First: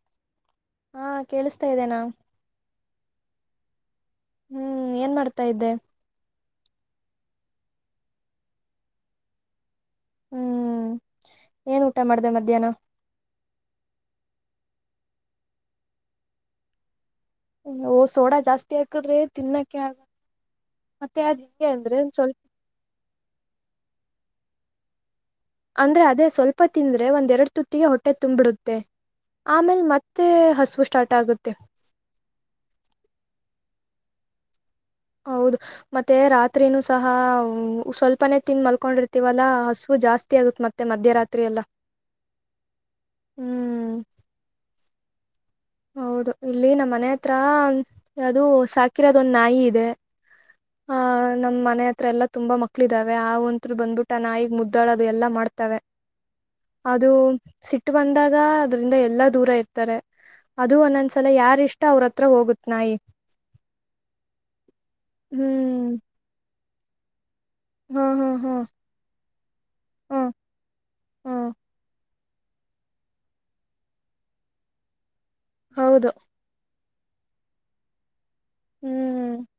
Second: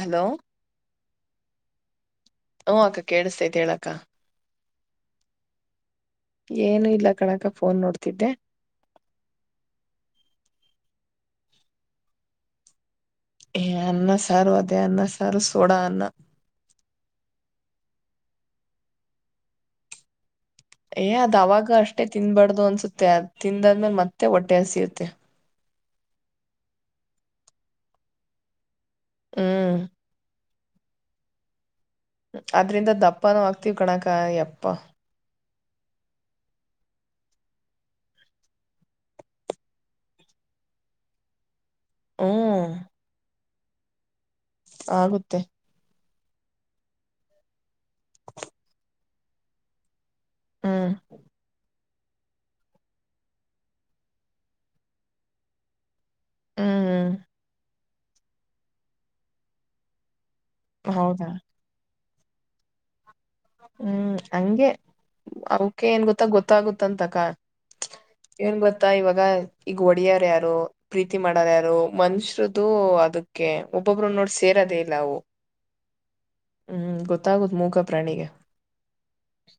Hello ಹಾ ಕೇಳಿಸ್ತಾ ಇದೇನಾ ಹಓ ಅಕ್ಕ ಕೇಳಿಸತೈತ್ ಹೇಳಾಕ್ಕ ಹ್ಮ್ ಏನ್ ಮಾಡ್ತಾ ಇದ್ದೆ ಏನು ಇಲ್ಲ ಕಣಕ ಫೋನ್ ನೋಡ್ತಿದ್ದೆ ಹ್ಮ್ ಏನ್ ಊಟ ಮಾಡ್ದ ಮಧ್ಯಾಹ್ನ ಅನ್ನ ಸಾರು ಅದೇ ಅನ್ನ ಸಾರು ಸೋಡ ಅನ್ನ ಓ ಸೋಡಾ ಜಾಸ್ತಿ ಹಾಕದ್ರೆ ತಿನ್ನಕ್ಕೆ ಆಗ ಏ ಮತ್ತೆ ಅದ್ ಹೆಂಗೆ ಅವಾಗ ಅಂದ್ರೆ ಅಷ್ಟೇ ಒಂದ್ ಸ್ವಲ್ಪ ತಿನ್ಬಾರ್ದು ಅನ್ಸುತ್ತೆ ಅ ತಿಂದಾದ್ಮೇಲೆ ಮತ್ತೆ ಹೊಟ್ಟೆ ಹ ಸಿಯುತ್ತೆ ಅಂದ್ರೆ ಅದೇ ಸ್ವಲ್ಪ ತಿಂದ್ರೆ ಒಂದ್ ಎರಡ್ ತುತ್ತಿಗೆ ಹೊಟ್ಟೆ ತುಂಬಿಡುತ್ತೆ ಹ್ಮ್ ಆಮೇಲ್ ಮತ್ ಮತ್ತೆ ಹಸವು ಸ್ಟಾರ್ಟ್ ಆಗುತ್ತೆ ಅದ್ರಿಂದ ದಪ್ಪಾನೂ ಆಗ್ತಿವ್ ಕಣಕ ಎಪ್ಪ ಹೌದು ಮತ್ತೆ ರಾತ್ರಿನೂ ಸಹ ಸ್ವಲ್ಪನೆ ತಿನ್ ಮಲ್ಕೊಂಡಿರ್ತಿವಲ್ಲಾ ಹಸು ಜಾಸ್ತಿ ಆಗತ್ ಮತ್ತೆ ಮತ್ತೆ ಮಧ್ಯರಾತ್ರಿ ಎಲ್ಲ ಹ್ಮ್ ಹ್ಮ್ ಆಗುತ್ತೆ ಹೌದು ಇಲ್ಲಿ ನಮ್ಮ್ ಮನೆ ಹತ್ರ ಯಾವ್ದೂ ಸಾಕಿರೋದ ಒಂದ್ ನಾಯಿ ಇದೆ ಹ್ಮ್ ಹ ನಮ್ಮ್ ಮನೆ ಹತ್ರ ಎಲ್ಲ ತುಂಬಾ ಮಕ್ಳ ಇದಾವೆ ಆ ಒಂತ್ರು ಬಂದ್ಬಿಟ್ಟ ನಾಯಗ್ ಮುದ್ದಾಡೋದು ಎಲ್ಲಾ ಮಾಡ್ತವೆ ಹ್ಮ್ ಅದು ಸಿಟ್ಟ ಬಂದಾಗ ಅದ್ರಿಂದ ಎಲ್ಲಾ ದೂರ ಇರ್ತಾರೆ ಅದು ಹೌದಾ ಒಂದೊಂದ್ಸಲ ಯಾರ ಇಷ್ಟ ಅವ್ರತ್ರ ಹೋಗುತ್ ನಾಯಿ ಹ್ಮ್ ಹಂಗೆ ಅವಕ ಹ್ಮ್ ಏನ್ ಗೊತ್ತ ಗೊತ್ತಾಗುತ್ತಂತಕ ಹಾ ಹಾ ಹಾ ಏನ್ ಗೊತ್ತಾ ಇವಾಗ ಈಗ ಹಾ ಹೊಡ್ಯಾರ ಯಾರು ಪ್ರೀತಿ ಹಾ ಮಾಡಾರ ಯಾರು ಮನ್ಷರುದು ಅದಕ್ಕೆ ಒಬ್ಬೊಬ್ರು ನೋಡ್ ಸೇರದೇ ಇಲ್ಲ ಅವು ಹೌದು ಹ್ಮ್ ಗೊತ್ತಾಗುತ್ತುದು ಮೂಕ ಪ್ರಾಣಿಗೆ ಹ್ಮ್ ಹಾ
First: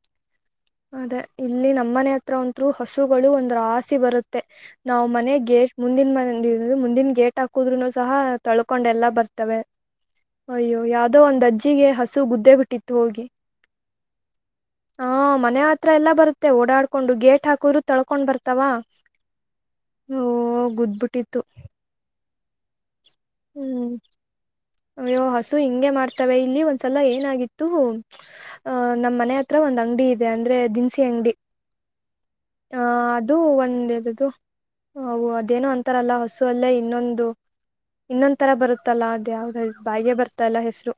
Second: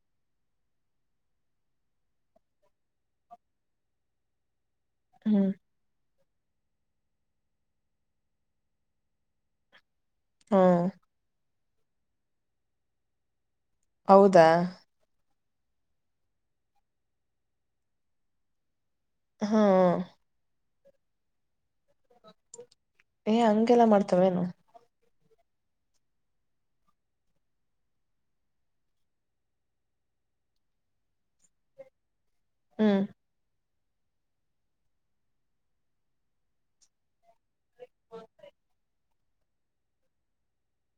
ಅದೇ ಇಲ್ಲಿ ನಮ್ಮನೆ ಹತ್ರ ಒಂತ್ ಹಸುಗಳು ಒಂದ ಆಸಿ ಬರುತ್ತೆ ನಾವು ಮನೆ ಹ್ಮ್ ಗೇಟ್ ಮುಂದಿನ ಮನ ಮುಂದಿನ ಗೇಟ್ ಹಾಕುದ್ರುನು ಸಹ ತಳ್ಕೊಂಡೆಲ್ಲಾ ಬರ್ತವೆ ಹ್ಮ್ ಅಯ್ಯೋ ಯಾವ್ದೋ ಒಂದ್ ಅಜ್ಜಿಗೆ ಹಸು ಗುದ್ದೆ ಬಿಟ್ಟಿತ್ತು ಹೋಗಿ ಹೌದಾ ಹಾ ಮನೆ ಹತ್ರ ಎಲ್ಲಾ ಬರುತ್ತೆ ಓಡಾಡ್ಕೊಂಡು ಗೇಟ್ ಹಾಕ್ರು ತಳ್ಕೊಂಡ್ ಬರ್ತಾವ ಹಾ ಓ ಗದ್ಬಿಟ್ಟಿತ್ತು ಏ ಹಂಗೆಲ್ಲಾ ಹ್ಮ್ ಮಾಡ್ತವೇನು ಅಯ್ಯೋ ಹಸು ಹಿಂಗೆ ಮಾಡ್ತವೆ ಇಲ್ಲಿ ಒಂದ್ಸಲ ಏನಾಗಿತ್ತು ಅಹ ನಮ್ಮ್ ಮನೆ ಹತ್ರ ಒಂದ್ ಅಂಗಡಿ ಇದೆ ಅಂದ್ರೆ ದಿನಸಿ ಅಂಗಡಿ ಆ ಹ್ಮ್ ಅದು ಒಂದದದು ಅದೇನೋ ಅಂತಾರಲ್ಲ ಹಸು ಅಲ್ಲೇ ಇನ್ನೊಂದು ಇನ್ನೊಂದ್ ತರ ಬರುತ್ತಲ್ಲಾ ಅದ್ ಯಾವ್ದ ಬಾಯೇ ಬರ್ತಾಲ್ಲಾ ಹೆಸರು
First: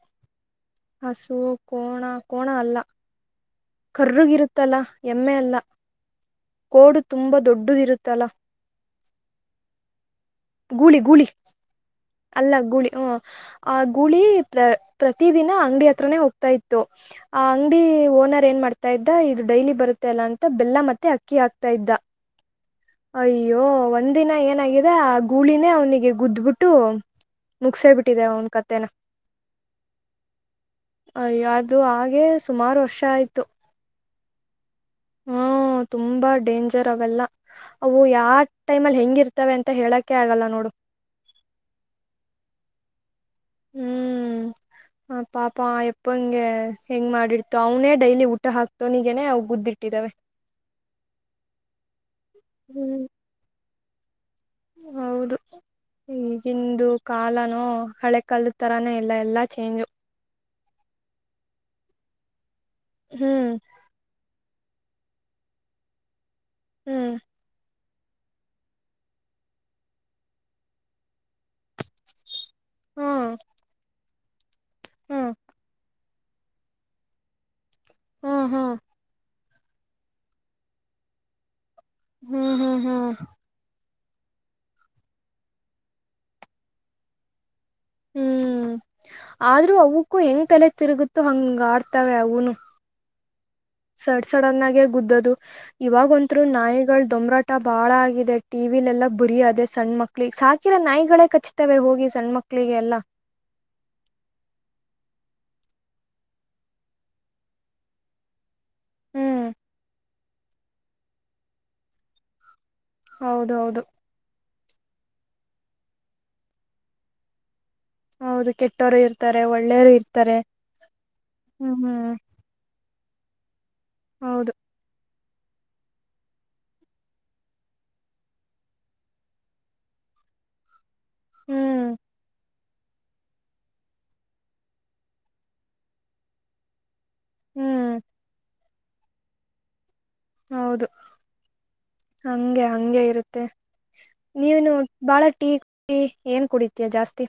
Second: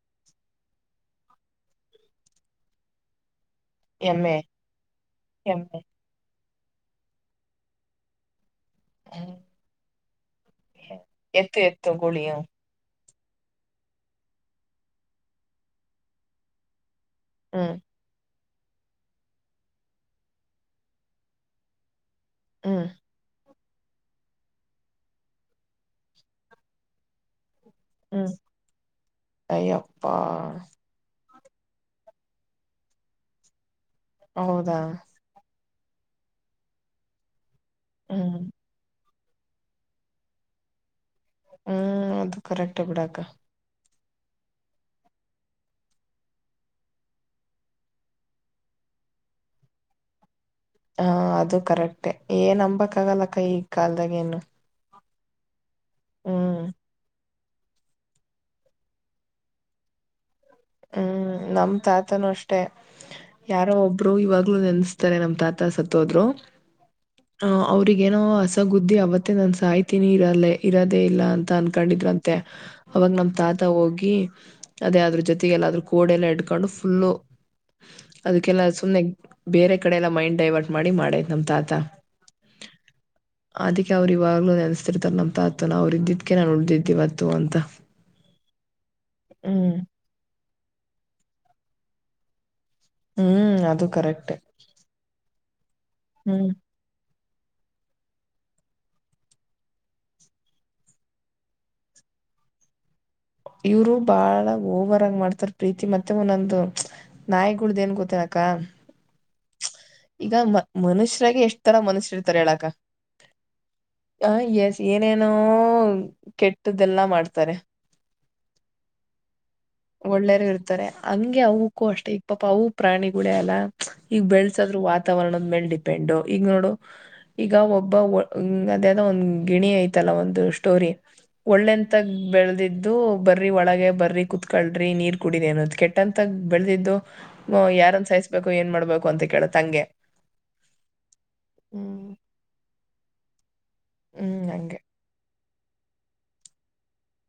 ಹಸು ಕೋಣ ಕೋಣ ಅಲ್ಲ ಎಮ್ಮೆ ಕರ್ರಗಿರುತ್ತಲಾ ಎಮ್ಮೆ ಅಲ್ಲ ಕೋಡು ತುಂಬಾ ದೊಡ್ಡದಿರುತ್ತಲಾ ಹ್ಮ್ ಗೂಳ ಗೂಳ ಗುಳಿ ಅಲ್ಲ ಗುಳಿ ಹ ಆ ಗೂಳಿ ಪ್ರ ಪ್ರತಿ ದಿನ ಅಂಗಡಿ ಹತ್ರನೇ ಹೋಗ್ತಾ ಇತ್ತು ಆ ಹ್ಮ್ ಅಂಗಡಿ ಓನರ್ ಏನ್ ಮಾಡ್ತಾ ಇದ್ದ ಇದು ಡೈಲಿ ಬರುತ್ತೆಲ್ಲಾ ಅಂತ ಬೆಲ್ಲ ಮತ್ತೆ ಅಕ್ಕಿ ಹಾಕ್ತಾ ಇದ್ದ ಹಾ ಅಯ್ಯೋ ಒಂದಿನ ಏನಾಗಿದೆ ಆ ಗೂಳಿನೇ ಅವ್ನಿಗೆ ಗುದ್ಬಿಟ್ಟು ಮುಗಸೇ ಬಿಟ್ಟಿದೆ ಹ್ಮ್ ಅವನ ಕತೆೆನ ಅಯ್ಯಪ್ಪಾ ಅಯ್ಯ ಅದು ಹಾಗೆ ಸುಮಾರು ವರ್ಷ ಆಯ್ತು ಹೌದಾ ಹ್ಮ ತುಂಬಾ ಡೇಂಜರ್ ಅವೆಲ್ಲ ಅವು ಯಾ ಹ್ಮ್ ಟೈಮ ಅಲ್ಲಿ ಹೆಂಗಿರ್ತವೆ ಅಂತ ಹೇಳಕೆ ಆಗಲ್ಲ ನೋಡು ಹ್ಮ್ ಅದು ಕರೆಕ್ಟ್ ಆ ಬಿಿಡಾಕ ಹ ಪಾಪ ಎಪ್ಪಂಗೆ ಹೆಂಗ್ ಮಾಡಿರ್ತು ಅವನೇ ಡೈಲಿ ಊಟ ಹಾಕ್ ಸೊನಿಗೆನನೆ ಅವು ಗುದ್ದಿಟ್ಟಿದಾವೆ ಹ ಅದು ಕರೆಕ್ಟೆ ಏನ್ ಅಂಬಂಬಕ್ ಹ್ಮ್ ಆಗಲ್ಲಕ್ಕ ಈಗ ಕಲ್ದಾಗ ಏನು ಹೌದು ಈಗಿಂದು ಕಾಲನೋ ಹಳೆ ಕಲ್ ತರಾನೇ ಇಲ್ಲ ಎಲ್ಲಾ ಚೇಂಜ್ ಹ್ಮ್ ನಮ ತಾತನುೂ ಅಷ್ಟೇ ಹ್ಮ್ ಯಾರೋ ಒಬ್ಬ ಒರು ಇವಾಗ್ಲೂ ನೆನಸ್ತಾರೆ ನಮ್ ತಾತ ಸತ್ತೋದ್ರು ಹ್ಮ್ ಅವ್ರಗೇಏನೋ ಹೊಸಗುದ್ದಿ ಅವತ್ತೇ ನಾನ ಸಾಯ್ತೀಿನಿ ಇರಲ್ಲೇ ಇರೋದೇ ಇಲ್ಲ ಅಂತ ಅನ್ಕೊಂಡಿದ್ರಂತ ಅವಾಗ ನಮ್ ಹ್ಮ್ ತಾತ ಹೋಗಿ ಅದೇ ಅದ್ರ ಜೊತೆ ಲ್ಲಾದ್ರೂ ಕೋಡೆಲ್ಲ ಇಡ್ಕೊಂಡು ಫುಲ್ಲು ಹ್ಮ್ ಹ್ಮ್ ಅದಕ್ಕೆಲ್ಲ ಸುಮ್ನೆ ಬೇರೆ ಕಡೆ ಎಲ್ಲ ಮೈಂಡ್ ಡೈವರ್ಟ್ ಮಾಡಿ ಮಾಡೇ ನಮ್ ತಾತ ಹ್ಮ್ ಹ್ಮ್ ಹ್ಮ್ ಅದಕ್ಕೆ ಅವ್ ಇವಾಗ್ಲೂ ನೆನಸ್ತಿರ್ತಾರ ನಮ್ಾ ಅತ್ ನ ಅವ್ ಇದಿದ್ಕೆ ನಾು ಉಳ್ದಿದ್ದಿವವ ಅತ್ತು ಅಂತ ಹ್ಮ್ ಆದ್ರೂ ಹ್ಮ್ ಅವಕ್ಕೂ ಹೆಂಗ್ ತಲೆ ತಿರುಗುತ್ತು ಹಂಗ ಆಡ್ತಾವ ಅವನು ಹ್ಮ್ ಅದು ಸಡ್ ಕರೆಕ್ಟ್ ಸಡನ್ ಆಾಗೆ ಗುದ್ದದು ಇವಾಗ ಒಂತ್ರು ಹ್ಮ್ ನಾಯಿಗಳು ದೊಮ್ರಾಟ್ ಊ ಬಾಳ ಆಗಿದೆ ಟಿವಿಲೆಲ್ಲ ಬುರಿ ಅದೆ ಸಣ್ಣ ಮಕ್ಳು ಈ ಸಾಕಿರ ನಾಯಿಗಳೇ ಕಚ್ತವೆ ಹೋಗಿ ಸಣ್ಣ ಮಕ್ಳು ಮಕ್ಕಳಿಗೆ ಎಲ್ಲ ಇವರು ಬಾಳ ಓವರ್ಗ ಮಾಡ್ತಾರ ಪ್ರೀತಿ ಮತ್ತೆ ಒಂದೊಂದು ನಾಯಿಕುಡ್ದ ಏನ್ ಗೊತ್ತನಕ್ಕ ಹ್ಮ್ ಈಗ ಮ ಮನುಷ್ಯರಾಗ ಎಷ್ಟ್ ತರ ಮನುಷ್ಯರು ಇರ್ತಾರೆ ಹೇಳಾಕ್ಕ ಹೌದೌದು ಹ ಎಸ್ ಏನೇನೋ ಕೆಟ್ಟ್ದೆಲ್ಲಾ ಮಾಡ್ತಾರೆ ಹೌದು ಕೆಟ್ಟೋರು ಇರ್ತಾರೆ ಒಳ್ಳೆಯರು ಇರ್ತಾರೆ ಒಳ್ಳೇರು ಇರ್ತಾರೆ ಹಂಗೆ ಹ್ಮ್ ಅವಕ್ಕೂ ಅಷ್ಟೇ ಹ್ಮ್ ಈಗ ಪಾಪ ಅವು ಪ್ರಾಣಿಗಳೇ ಅಲ್ಲ ಈಗ ಹೌದು ಬೆಳಸದ್ರು ವಾತಾವರಣದ ಮೇಲ್ ಡಿಪೆಂಡ್ ಈಗ ನೋಡು ಈಗ ಒಬ್ಬ ಅದೇದೋ ಒಂದು್ ಗಿಣಿ ಐತಲ್ಲ ಒಂದು ಸ್ಟೋರಿ ಹ್ಮ್ ಒಳ್ಳೆಂತಾಗ ಬೆಳೆದಿದ್ದು ಬರಿ ಒಳಗ ಬರ್ರಿ ಕುೂತ್ಕಳ್ರಿ ನೀರ್ ಕುಡರಿ ಅನ್ನೋದು ಕೆಟ್ಟಂತ ಬೆಳೆದಿದ್ದು ಹ ಹ್ಮ್ ಯಾರನ್ ಸಾಯಿಸ್ಬೇಕು ಏನ್ ಮಾಡ್ಬೇಕು ಅಂತ ಕೇಳ ತಂಗೆ ಹೌದು ಹಂಗೆ ಹಗೆ ಇರುತ್ತೆ ಹ್ಮ್ ನೀವನು ಹಂಗೆ ಬಾಳ ಟೀ ಟೀ ಏನ್ ಕುಡಿತಯ ಜಾಸ್ತಿ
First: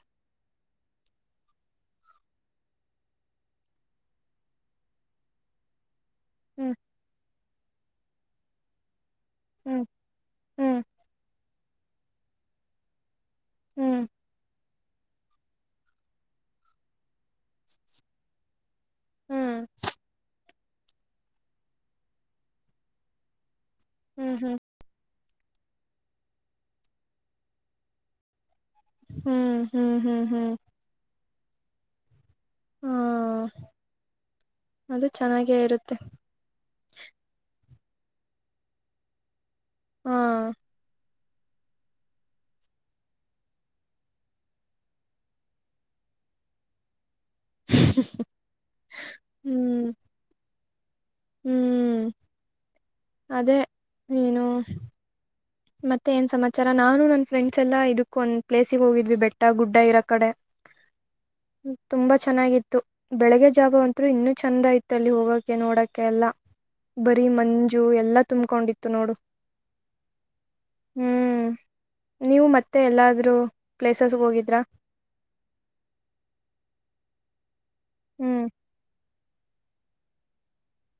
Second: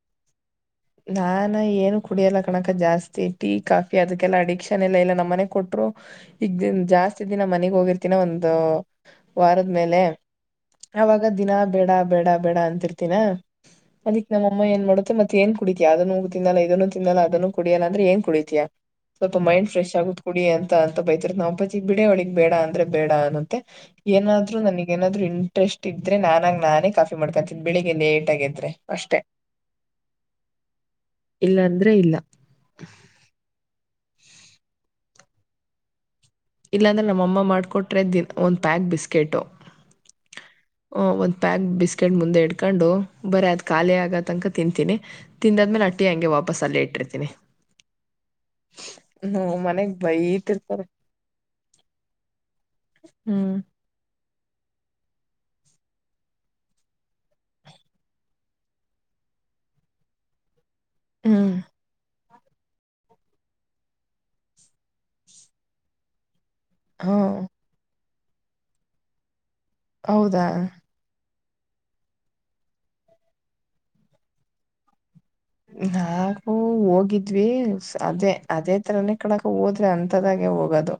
ನಾನ ಏನು ಕುಡಿಯಲ್ಲ ಕಣಕ ಜಾಸ್ತಿ ಟೀ ಕಾಫಿ ಅದಕ್ಕೆಲ್ಲ ಅಡಿಕ್ಷನ್ ಎಲ್ಲ ಇಲ್ಲ ನಮ್ಮನೆ ಕೊಟ್ರು ಈಗ ಹ್ಮ್ ದನ್ ಜಾಸ್ತಿ ದಿನ ಮನೆಗ್ ಹೋಗಿರ್ತಿನ ಒಂದು ಹ್ಮ್ ವಾರದ್ಮೇಲೆ ಹ್ಮ್ ಅವಾಗ ದಿನ ಬೇಡ ಬೇಡ ಬೇಡ ಅಂತಿರ್ತೀಿನ ಹ್ಮ್ ಅದಿಕ್ ನಮ್ಮಅಮ್ಮ ಏನ್ ಮಾಡುತ್ತೆ ಮತ್ತ ಏನ್ ಕುಡಿತೀಯ ಅದನ್ನು ತಿನ್ನಲ್ಲ ಇದನ್ನು ತಿನ್ನಲ್ಲ ಅದನ್ನು ಕುಡಿಯ್ಯಲ್ಲ ಅಂದ್ರೆ ಏನ್ ಕುಡಿತಿಯಾ ಸ್ವಲ್ಪ ಹ್ಮ್ ಮೈಂಡ್ ಫ್ರೆ್ಗತ್ ಕುಡಿ ಅಂತ ಅಂತ ಬೈತಿರ ನಾವು ಅಬಾಜಿ ಬಿಡೋಳಗ್ ಬೇಡ ಅಂದ್ರೆ ಬೇಡ ಅನ್ನಂತೆ ಹ್ಮ್ ಏನಾದ್ರು ಹ್ಮ್ ನನ ಏನಾದ್ರು ಇಂಟ್ರೆಸ್ಟ್ ಇದ್ರೆ ನಾನಾಗ ನಾನೇ ಕಾಫಿ ಮಾಡ್ಕೊತಿದ್ದ್ ಬೆಳಿಗ್ ಲೇಟ್ ಆಗಿದ್ರೆ ಅಷ್ಟೆ ಹ್ಮ್ ಹ್ಮ್ ಹ್ಮ್ ಹ್ಮ್ ಇಲ್ಲ ಅಂದ್ರೆ ಇಲ್ಲ ಹ್ಮ ಅದು ಚೆನ್ನಾಗೇ ಇರುತ್ತೆ ಇಲ್ಲಾಂದ್ರೆ ನಮ್ಮಅಮ್ಮ ಮಾಡ್ಕೊಟ್ರೆ ದ ಒಂದ್ ಪ್ಯಾಕ್ ಬಿಸ್ಕೆಟು ಹ್ಮ ಹ ಒಂದು ಪ್ಯಾಕ್ ಬಿಸ್ಕೆಟ್ ಮುಂದೆ ಇಡ್ಕೊಂಡು ಬರೀ ಅದು ಖಾಲಿ ಆಗ ತನಕ ತಿಂತೀನಿ ತಿಂದಾದ್ಮೇಲೆ ಅಟ್ಟಿ ಹಂಗೆ ವಾಪಸ್ ಅಲ್ಲಿ ಇಟ್ಟಿರ್ತೀನಿ ನ ಹ್ಮ್ ಮನೆಗ್ ಬೈತಿ ಇರ್ತಾರೆ ಹ್ಮ್ ಅದೇ ಹ್ಮ್ ನೀನು ಮತ್ತೆ ಏನ್ ಸಮಾಚಾರ ನಾನು ನನ್ ಫ್ರೆಂಡ್ಸ್ ಎಲ್ಲಾ ಇದಕ್ಕ ಒಂದ್ ಪ್ಲೇಸಿಗೆ ಹೋಗಿದ್ವಿ ಬೆಟ್ಟ ಗುಡ್ಡ ಇರೋ ಕಡೆ ಹ್ಮ ತುಂಬಾ ಚೆನ್ನಾಗಿತ್ತು ಬೆಳಿಗ್ಗೆ ಜಾವ ಅಂತರು ಇನ್ನೂ ಚೆಂದಯಿತ್ತು ಅಲ್ಲಿ ಹೋಗೋಕೆ ನೋಡಕ್ಕೆ ಎಲ್ಲ ಹಾ ಬರಿ ಮಂಜು ಎಲ್ಲಾ ತುಂಬ್ಕೊಂಡಿತ್ತು ನೋಡು ಹೌದಾ ಹ್ಮ್ ನೀವು ಮತ್ತೆ ಎಲ್ಲಾದ್ರೂ ಪ್ಲೇಸಸ್ಗ ಹೋಗಿದ್ರಾ ನಾವು ಹೋಗಿದ್ವಿ ಅದೇ ಹ್ಮ್ ಅದೇ ತರನೆ ಕಡಕ ಹೋದ್ರೆ ಅಂಥದಾಗೆ ಹೋಗೋದು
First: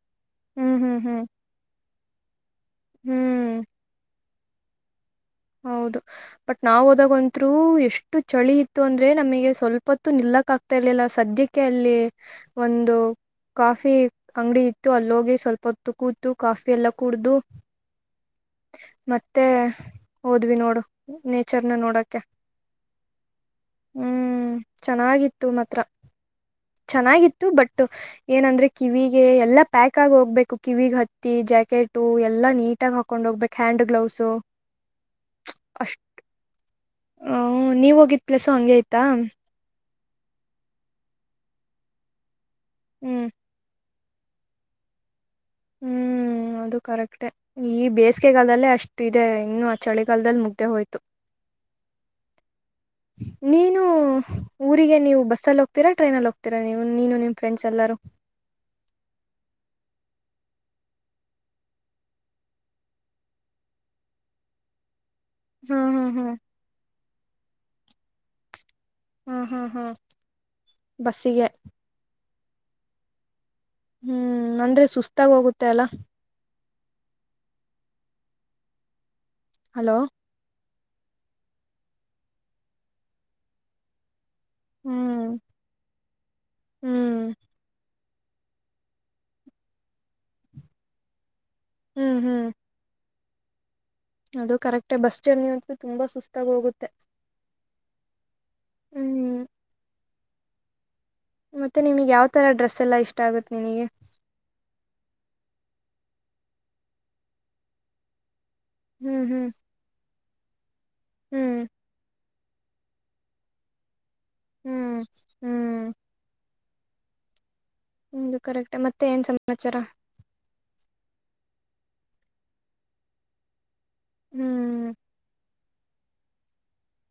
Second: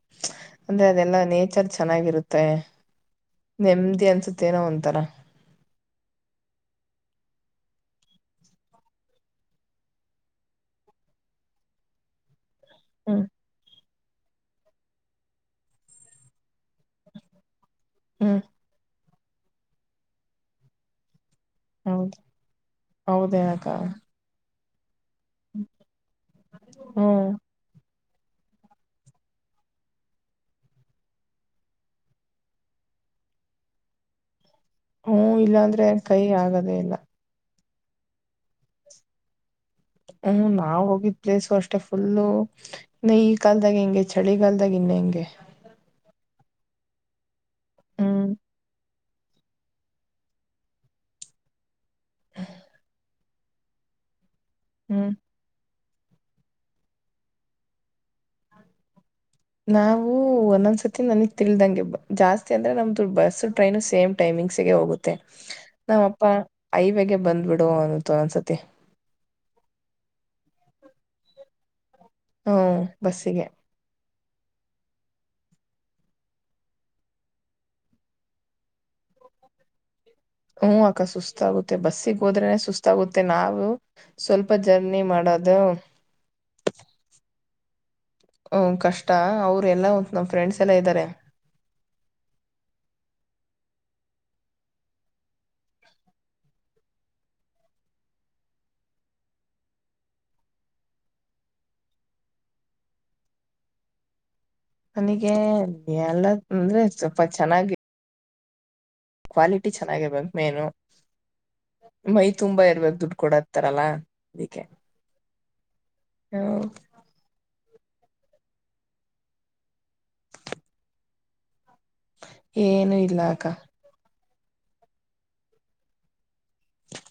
ಹ್ಮ್ ಅಂದ್ರೆ ಹ್ಮ್ ಅದೆಲ್ಲಾ ಹ್ಮ್ ನೇಚರ್ ಚೆನ್ನಾಗಿರುತ್ತೆ ಹ್ಮ್ ನೆಮ್ಮದಿ ಅನ್ಸುತ್ತೇನೋ ಒಂಥರಾ ಹೌದು ಬಟ್ ನಾವ್ ಹೋದಾಗ ಅಂತ್ರು ಎಷ್ಟು ಚಳಿ ಇತ್ತು ಅಂದ್ರೆ ನಮಗೆ ಸ್ವಲ್ಪತ್ತು ನಿಲ್ಲಕ್ ಆಗ್ತ ಇರಲಿಲ್ಲಾ ಸದ್ಯಕ್ಕೆ ಅಲ್ಲಿ ಒಂದು ಹ್ಮ್ ಕಾಫಿ ಅಂಗಡಿ ಇತ್ತು ಅಲ್ಲೋಗಿ ಸ್ವಲ್ಪ ಹೊತ್ತು ಕೂತು ಕಾಫಿ ಎಲ್ಲಾ ಕೂಡ್ದು ಹ್ಮ್ ಮತ್ತೆ ಹೋದ್ವಿ ನೋಡು ನೇಚರ್ ನ ಹೌದು ನೋಡಕೆ ಹೌದೇನಕ್ಕ ಹ್ಮ್ ಚೆನ್ನಾಗಿತ್ತು ಮಾತ್ರ ಹ್ಮ್ ಚೆನ್ನಾಗಿತ್ತು ಬಟ್ ಏನಂದ್ರೆ ಕಿವಿಗೆ ಎಲ್ಲಾ ಪ್ಯಾಕ್ ಆಗ ಹೋಗ್ಬೇಕು ಕಿವಿಗ ಹತ್ತಿ ಜಾಕೆಟು ಎಲ್ಲಾ ನೀಟ್ ಆಗ ಹಾಕ್ ಕೊಂಡ ಹೋಗ್ಬೇಕ ಹ್ಯಾಂಡ್ ಗ್ಲೌಸು ಹ್ಮ ಇಲ್ಲಾಂದ್ರೆ ಕೈ ಆಗದೆೇ ಇಲ್ಲ ಹ್ಮ್ ನೀವ್ ಹೋಗಿದ ಪ್ಲೆಸು ಹಂಗೆ ಇತ್ತಾ ಹ್ಮ್ ನಾವ ಹೋಗಿದ್ ಪ್ಲೇಸು ಅಷ್ಟೆ ಫುಲ್ಲು ಇನ್ನ ಹ್ಮ್ ಈಗ ಕಾಲ್ದಗೆ ಹಿಂಗೆ ಚಳಿಗಾಲ್ದ ಇನ್ನ ಹೆಂಗೆ ಹ್ಮ್ ಅದು ಕರೆಕ್ಟೆ ಈ ಹ್ಮ್ ಬೇಸಿಗೆಗಾಲದಲ್ಲೇ ಅಷ್ಟ ಇದೆ ಇನ್ನೂ ಆ ಚಳಿಗಾಲದಲ್ಲಿ ಮುಗದ್ದೆ ಹೋಯ್ತು ಹ್ಮ ನೀನು ಊರಿಗೆ ಹ್ಮ್ ನೀವು ಬಸ್ಸಲ್ಲ ಹೋಗ ತೀರ ಟ್ರೈನಲ್ಲಿ ಹೋಗ್ತಿರ ನೀನು ನಿಮ್ಮ ಫ್ರೆಂಡ್ಸ್ ಎಲ್ಲಾರೂ ನಾವು ಒಂದೊಂದ್ಸತಿ ನನಗ್ ತಿಳದಂಗೆ ಜಾಸ್ತಿ ಅಂದ್ರೆ ನಮ್ದು ಬಸು ಟ್ರೈನು ಸೇಮ್ ಟೈಮಿಂಗ್ಸಗೆ ಹೋಗುತ್ತೆ ಹಾ ತ್ತೆ ನಮ್ಮ ಹಾ ಅಪ್ಪ ಹಾ ಐವೇಗ ಬಂದ್ಬಿಡು ಅನ್ನುತ್ತೆ ಒಂದ್ ಒಂದ್ ಸತಿ ಹ್ಮ್ ಹ್ಮ್ ಹ್ಮ್ ಬಸ್ಸಿಗೆ ಹ್ಮ್ ಬಸ್ಸಿಗೆ ಹ್ಮ್ ಅಂದ್ರೆ ಸುಸ್ತಾಗ ಹೋಗುತ್ತೆ ಅಲ್ಲಾ ಹಲೋ ಹ್ಮ್ ಅಕ್ಕ ಸುಸ್ತಾಗುತ್ತೆ ಬಸ್ಸಿಗೆ ಹೋದ್ರೆನೆ ಸುಸ್ತಾಗುತ್ತೆ ನಾವು ಸ್ವಲ್ಪ ಜರ್ನಿ ಹ್ಮ್ ಮಾಡದು ಹ್ಮ್ ಹ್ಮ್ ಕಷ್ಟ ಅವ್ರು ಎಲ್ಲ ನಮ್ಮ ಫ್ರೆಂಡ್ಸ್ ಎಲ್ಲ ಇದ್ದಾರೆ ಹ್ಮ್ ಹ್ಮ್ ಅದು ಕರೆಕ್ಟ ಬಸ್ ಜರ್ನಿ ಅಂತೂ ತುಂಬಾ ಸುಸ್ತಾಗ ಹೋಗುತ್ತೆ [unintelligible] ಹ್ಮ್ ಮತ್ತೆ ನಿಮಗ್ ಯಾವ ತರ ಡ್ರೆಸ್ ಎಲ್ಲಾ ಇಷ್ಟ ಆಗುತ್ತೆ ನಿನಿಗೆ ನನಿಗೆ ಎಲ್ಲ ಅಂದ್ರೆ ಸ್ವಲ್ಪ ಚೆನ್ನಾಗಿ ಹ್ಮ್ ಹ್ಮ್ ಕ್ವಾಲಿಟಿ ಚೆನ್ನಾಗಿರಬೇಕ ಮೇನು ಹ್ಮ್ ಮೈ ತುಂಬಾ ಇರಬೇಕ್ ದುಡ್ಡು ಕೊಡತ್ತಾರಲ್ಲ ಇದಕ್ಕೆ ಹ್ಮ್ ಹ್ಮ್ ಹ ನಿಮ್ದು ಕರೆಕ್ಟೆ ಮತ್ತೆ ಏನ್ ಸಮಾಚಾರ ಏನು ಇಲ್ಲ ಅಕ್ಕ. ಹ್ಮ್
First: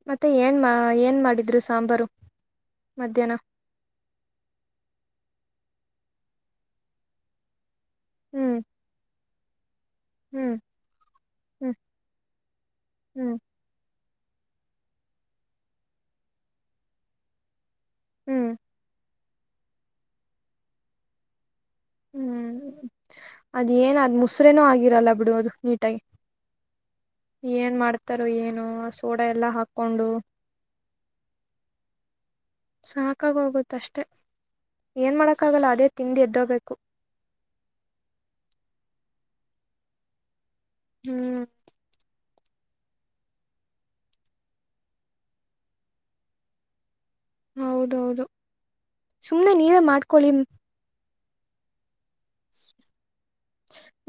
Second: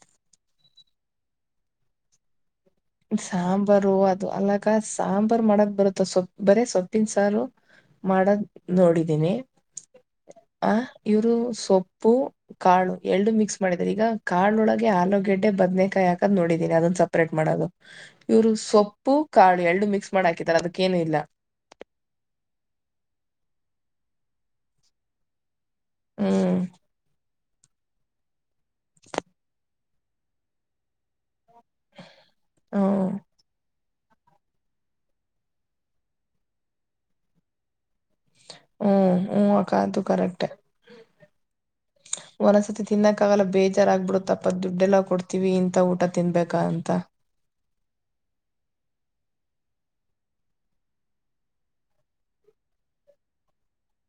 ಮತ್ತೆ ಏನ್ ಮಾ ಏನ್ ಮಾಡಿದ್ರು ಸಾಂಬಾರು. ಮಧ್ಯಾಹ್ನ ಸಾಂಬಾರು ಅದು ಅಲ್ಲಕ್ಕ ಸಾಂಬಾರು ಮಾಡಕ್ ಬರುತ್ತ ಸೊಪ್ಪ ಬರೇ ಸೊಪ್ಪಿನ ಸಾರು. ಮಾಡ ಹ್ಮ್ ನೋಡಿದೀನಿ. ಹ್ಮ್ ಆ ಇವ್ರು ಹ್ಮ್ ಸೊಪ್ಪು ಕಾಳು ಎರಡು ಹ್ಮ್ ಮಿಕ್ಸ್ ಮಾಡಿದ. ಈಗ ಕಾಲ್ನೊಳಗೆ ಆಲೂಗೆಡ್ಡೆ ಬದ್ನೆ ಕಾಯಿ ಹಾಕೋದು ನೋಡಿದಿನಿ ಅದನ್ ಸಪ್ರೇಟ್ ಮಾಡೋದು. ಹ್ಮ್ ಇವ್ರು ಸೊಪ್ಪು ಕಾಳು ಎರಡು ಮಿಕ್ಸ್ ಮಾಡ್ ಹಾಕಿದಾರೆ ಅದ್ಕೇನು ಇಲ್ಲ. ಹ್ಮ್ ಅದೇ ಏನು ಅದು ಮುಸ್ರೇನು ಆಗಿರಲ್ಲ ಬಿಡು ಅದು ನೀಟಾಗಿ. ಹ್ಮ ಏನ್ ಮಾಡ್ತಾರೋ ಏನು ಆ ಸೋಡಾ ಎಲ್ಲಾ ಹಾಕೊಂಡು. ಹ್ಮ್ ಸಾಕಾ ಆಗಿ ಹೋಗುತ್ತ ಅಷ್ಟೆ ಏನ್ ಮಾಡಕ್ಕ ಆಗಲ್ಲ ಅದೇ ತಿಂದು ಎದ್ದ ಹೋಗಬೇಕು. ಹ್ಮ್ ಹ್ಮ್ ಅಕ್ಕ ಅದು ಕರೆಕ್ಟ್. ಹ್ಮ್ ಒಂದ್ಸತಿ ತಿನ್ನಕ್ಕ ಆಗಲ್ಲ ಬೇಜಾರಾಗಗ್ಬಿಡುತ್ತಪ್ಪ ದುಡ್ಡೆಲ್ಲ ಕೊಡ್ತೀವಿ ಇಂತ ಊಟ ತಿನ್ಬೇಕಾ ಅಂತ. ಹೌದೌದು ಸುಮ್ನೆ ನೀವೇ ಮಾಡ್ಕೊಳ್ಳಿ.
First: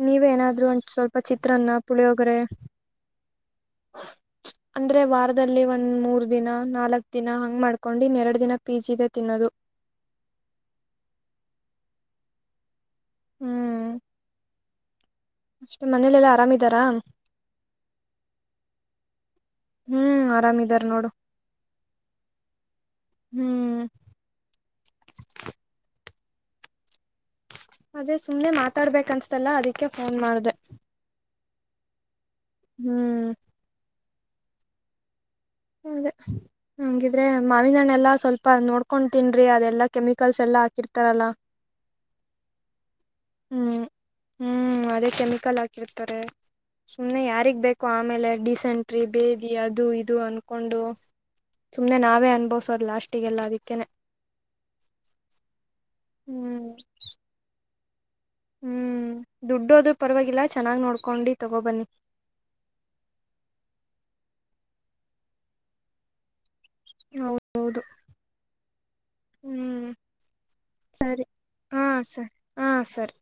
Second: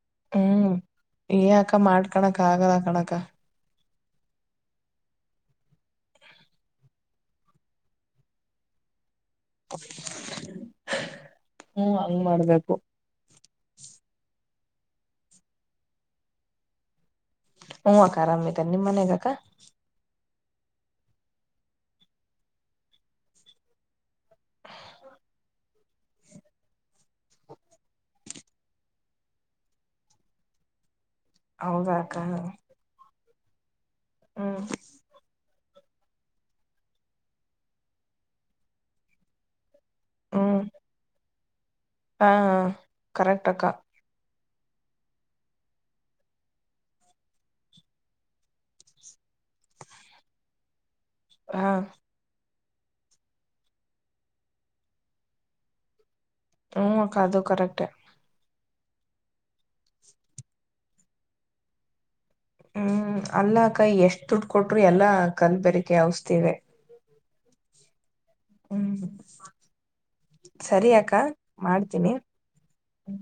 ನೀವೇ ಏನಾದ್ರು ಹ್ಮ್ ಒಂದ್ ಸ್ವಲ್ಪ ಏ ಅಕ್ಕ ಚಿತ್ರಾನ್ನ ಮಾಡ್ಕಣಕ ಪುಳಿಯೋಗರೆ ಆಗಲ್ಲ ಕಣ್ಣಕ್ಕ. ಅಂದ್ರೆ ವಾರದಲ್ಲಿ ಒಂದ್ ಮೂರ್ ದಿನ ನಾಲ್ಕ್ ದಿನ ಹಂಗ್ ಮಾಡ್ಕೊಂಡು ಇನ್ನೆರಡು ದಿನ ಪಿ ಜಿ ದ ತಿನ್ನೋದು. ಹ್ಮ್ ಹಂಗ ಮಾಡ್ಬೇಕು ಹ್ಮ್ [unintelligible] ಅಷ್ಟೇ ಮನೇಲೆಲ್ಲಾ ಆರಾಮ ಇದರ. ಹೂ ಅಕ್ಕ ಅರಮಿದರೆ ನಿಮ್ ಮನೆಯಾಗ ಅಕ್ಕ. ಹ್ಮ್ ಆರಾಮಿದಾರ ನೋಡು ಹ್ಮ್. [inaudible] ಅದೇ ಸುಮ್ನೆ ಮಾತಾಡ್ಬೇಕ ಅನ್ಸ್ತಲ್ಲಾ ಅದಿಕ್ಕೆ ಫೋನ್ ಮಾಡ್ದ. ಹೌದಕ್ಕ. ಹ್ಮ್ ಹ್ಮ ಅದೇ ಹಂಗಿದ್ರೆ ಮಾವಿ ಹಣ್ಣೆಲ್ಲ ಎಲ್ಲಾ ಸ್ವಲ್ಪ ನೋಡ್ಕೊಂಡ ತಿನ್ರಿ ಅದೆಲ್ಲಾ. ಕೆಮಿಕಲ್ಸ್ ಎಲ್ಲ ಹ್ಮ್ ಹಾಕಿರ್ತಾರಲ್ಲಾ. ಹಾ ಕರೆಕ್ಟ್ ಅಕ್ಕ ಹ್ಮ್ ಹ್ಮ್ ಅದೇ ಕೆಮಿಕಲ್ ಹಾಕಿರ್ತಾರೆ. ಸುಮ್ನೆ ಯಾರಿಗ್ ಬೇಕು ಆಮೇಲೆ ಡೀಸೆಂಟ್ರಿ ಬೇದಿ ಅದು ಇದು ಅನ್ಕೊಂಡು. ಹಾ ಸುಮ್ನೆ ನಾವೇ ಅನುಭವ ಸೋಡು ಲಾಸ್ಟಿಗೆಲ್ಲ ಅದಿಕ್ಕೇನೆ. ಹ್ಮ್ ಅಕ್ಕ ಅದು ಕರೆಕ್ಟೆ. ಹ್ಮ್ ದುಡ್ಡು ಹೋದ್ರು ಪರವಾಗಿಲ್ಲ ಚೆನ್ನಾಗ್ ನೋಡ್ಕೊಂಡು ತಗೋ ಬನ್ನಿ. ಹ್ಮ್ ಅಲ್ಲಾ ಅಕ್ಕ ಎಷ್ಟ್ ದುಡ್ಡು ಕೊಟ್ರು ಎಲ್ಲಾ ಕಲ್ಬೇರಿಕೆ ಔಷಧಿನೇ. ಹೌದೌದು. ಹ್ಮ್ ಹ್ಮ್ ಸರಿಯಕ್ಕ ಮಾಡ್ತೀನಿ. ಹ್ಹಾ ಸರಿ.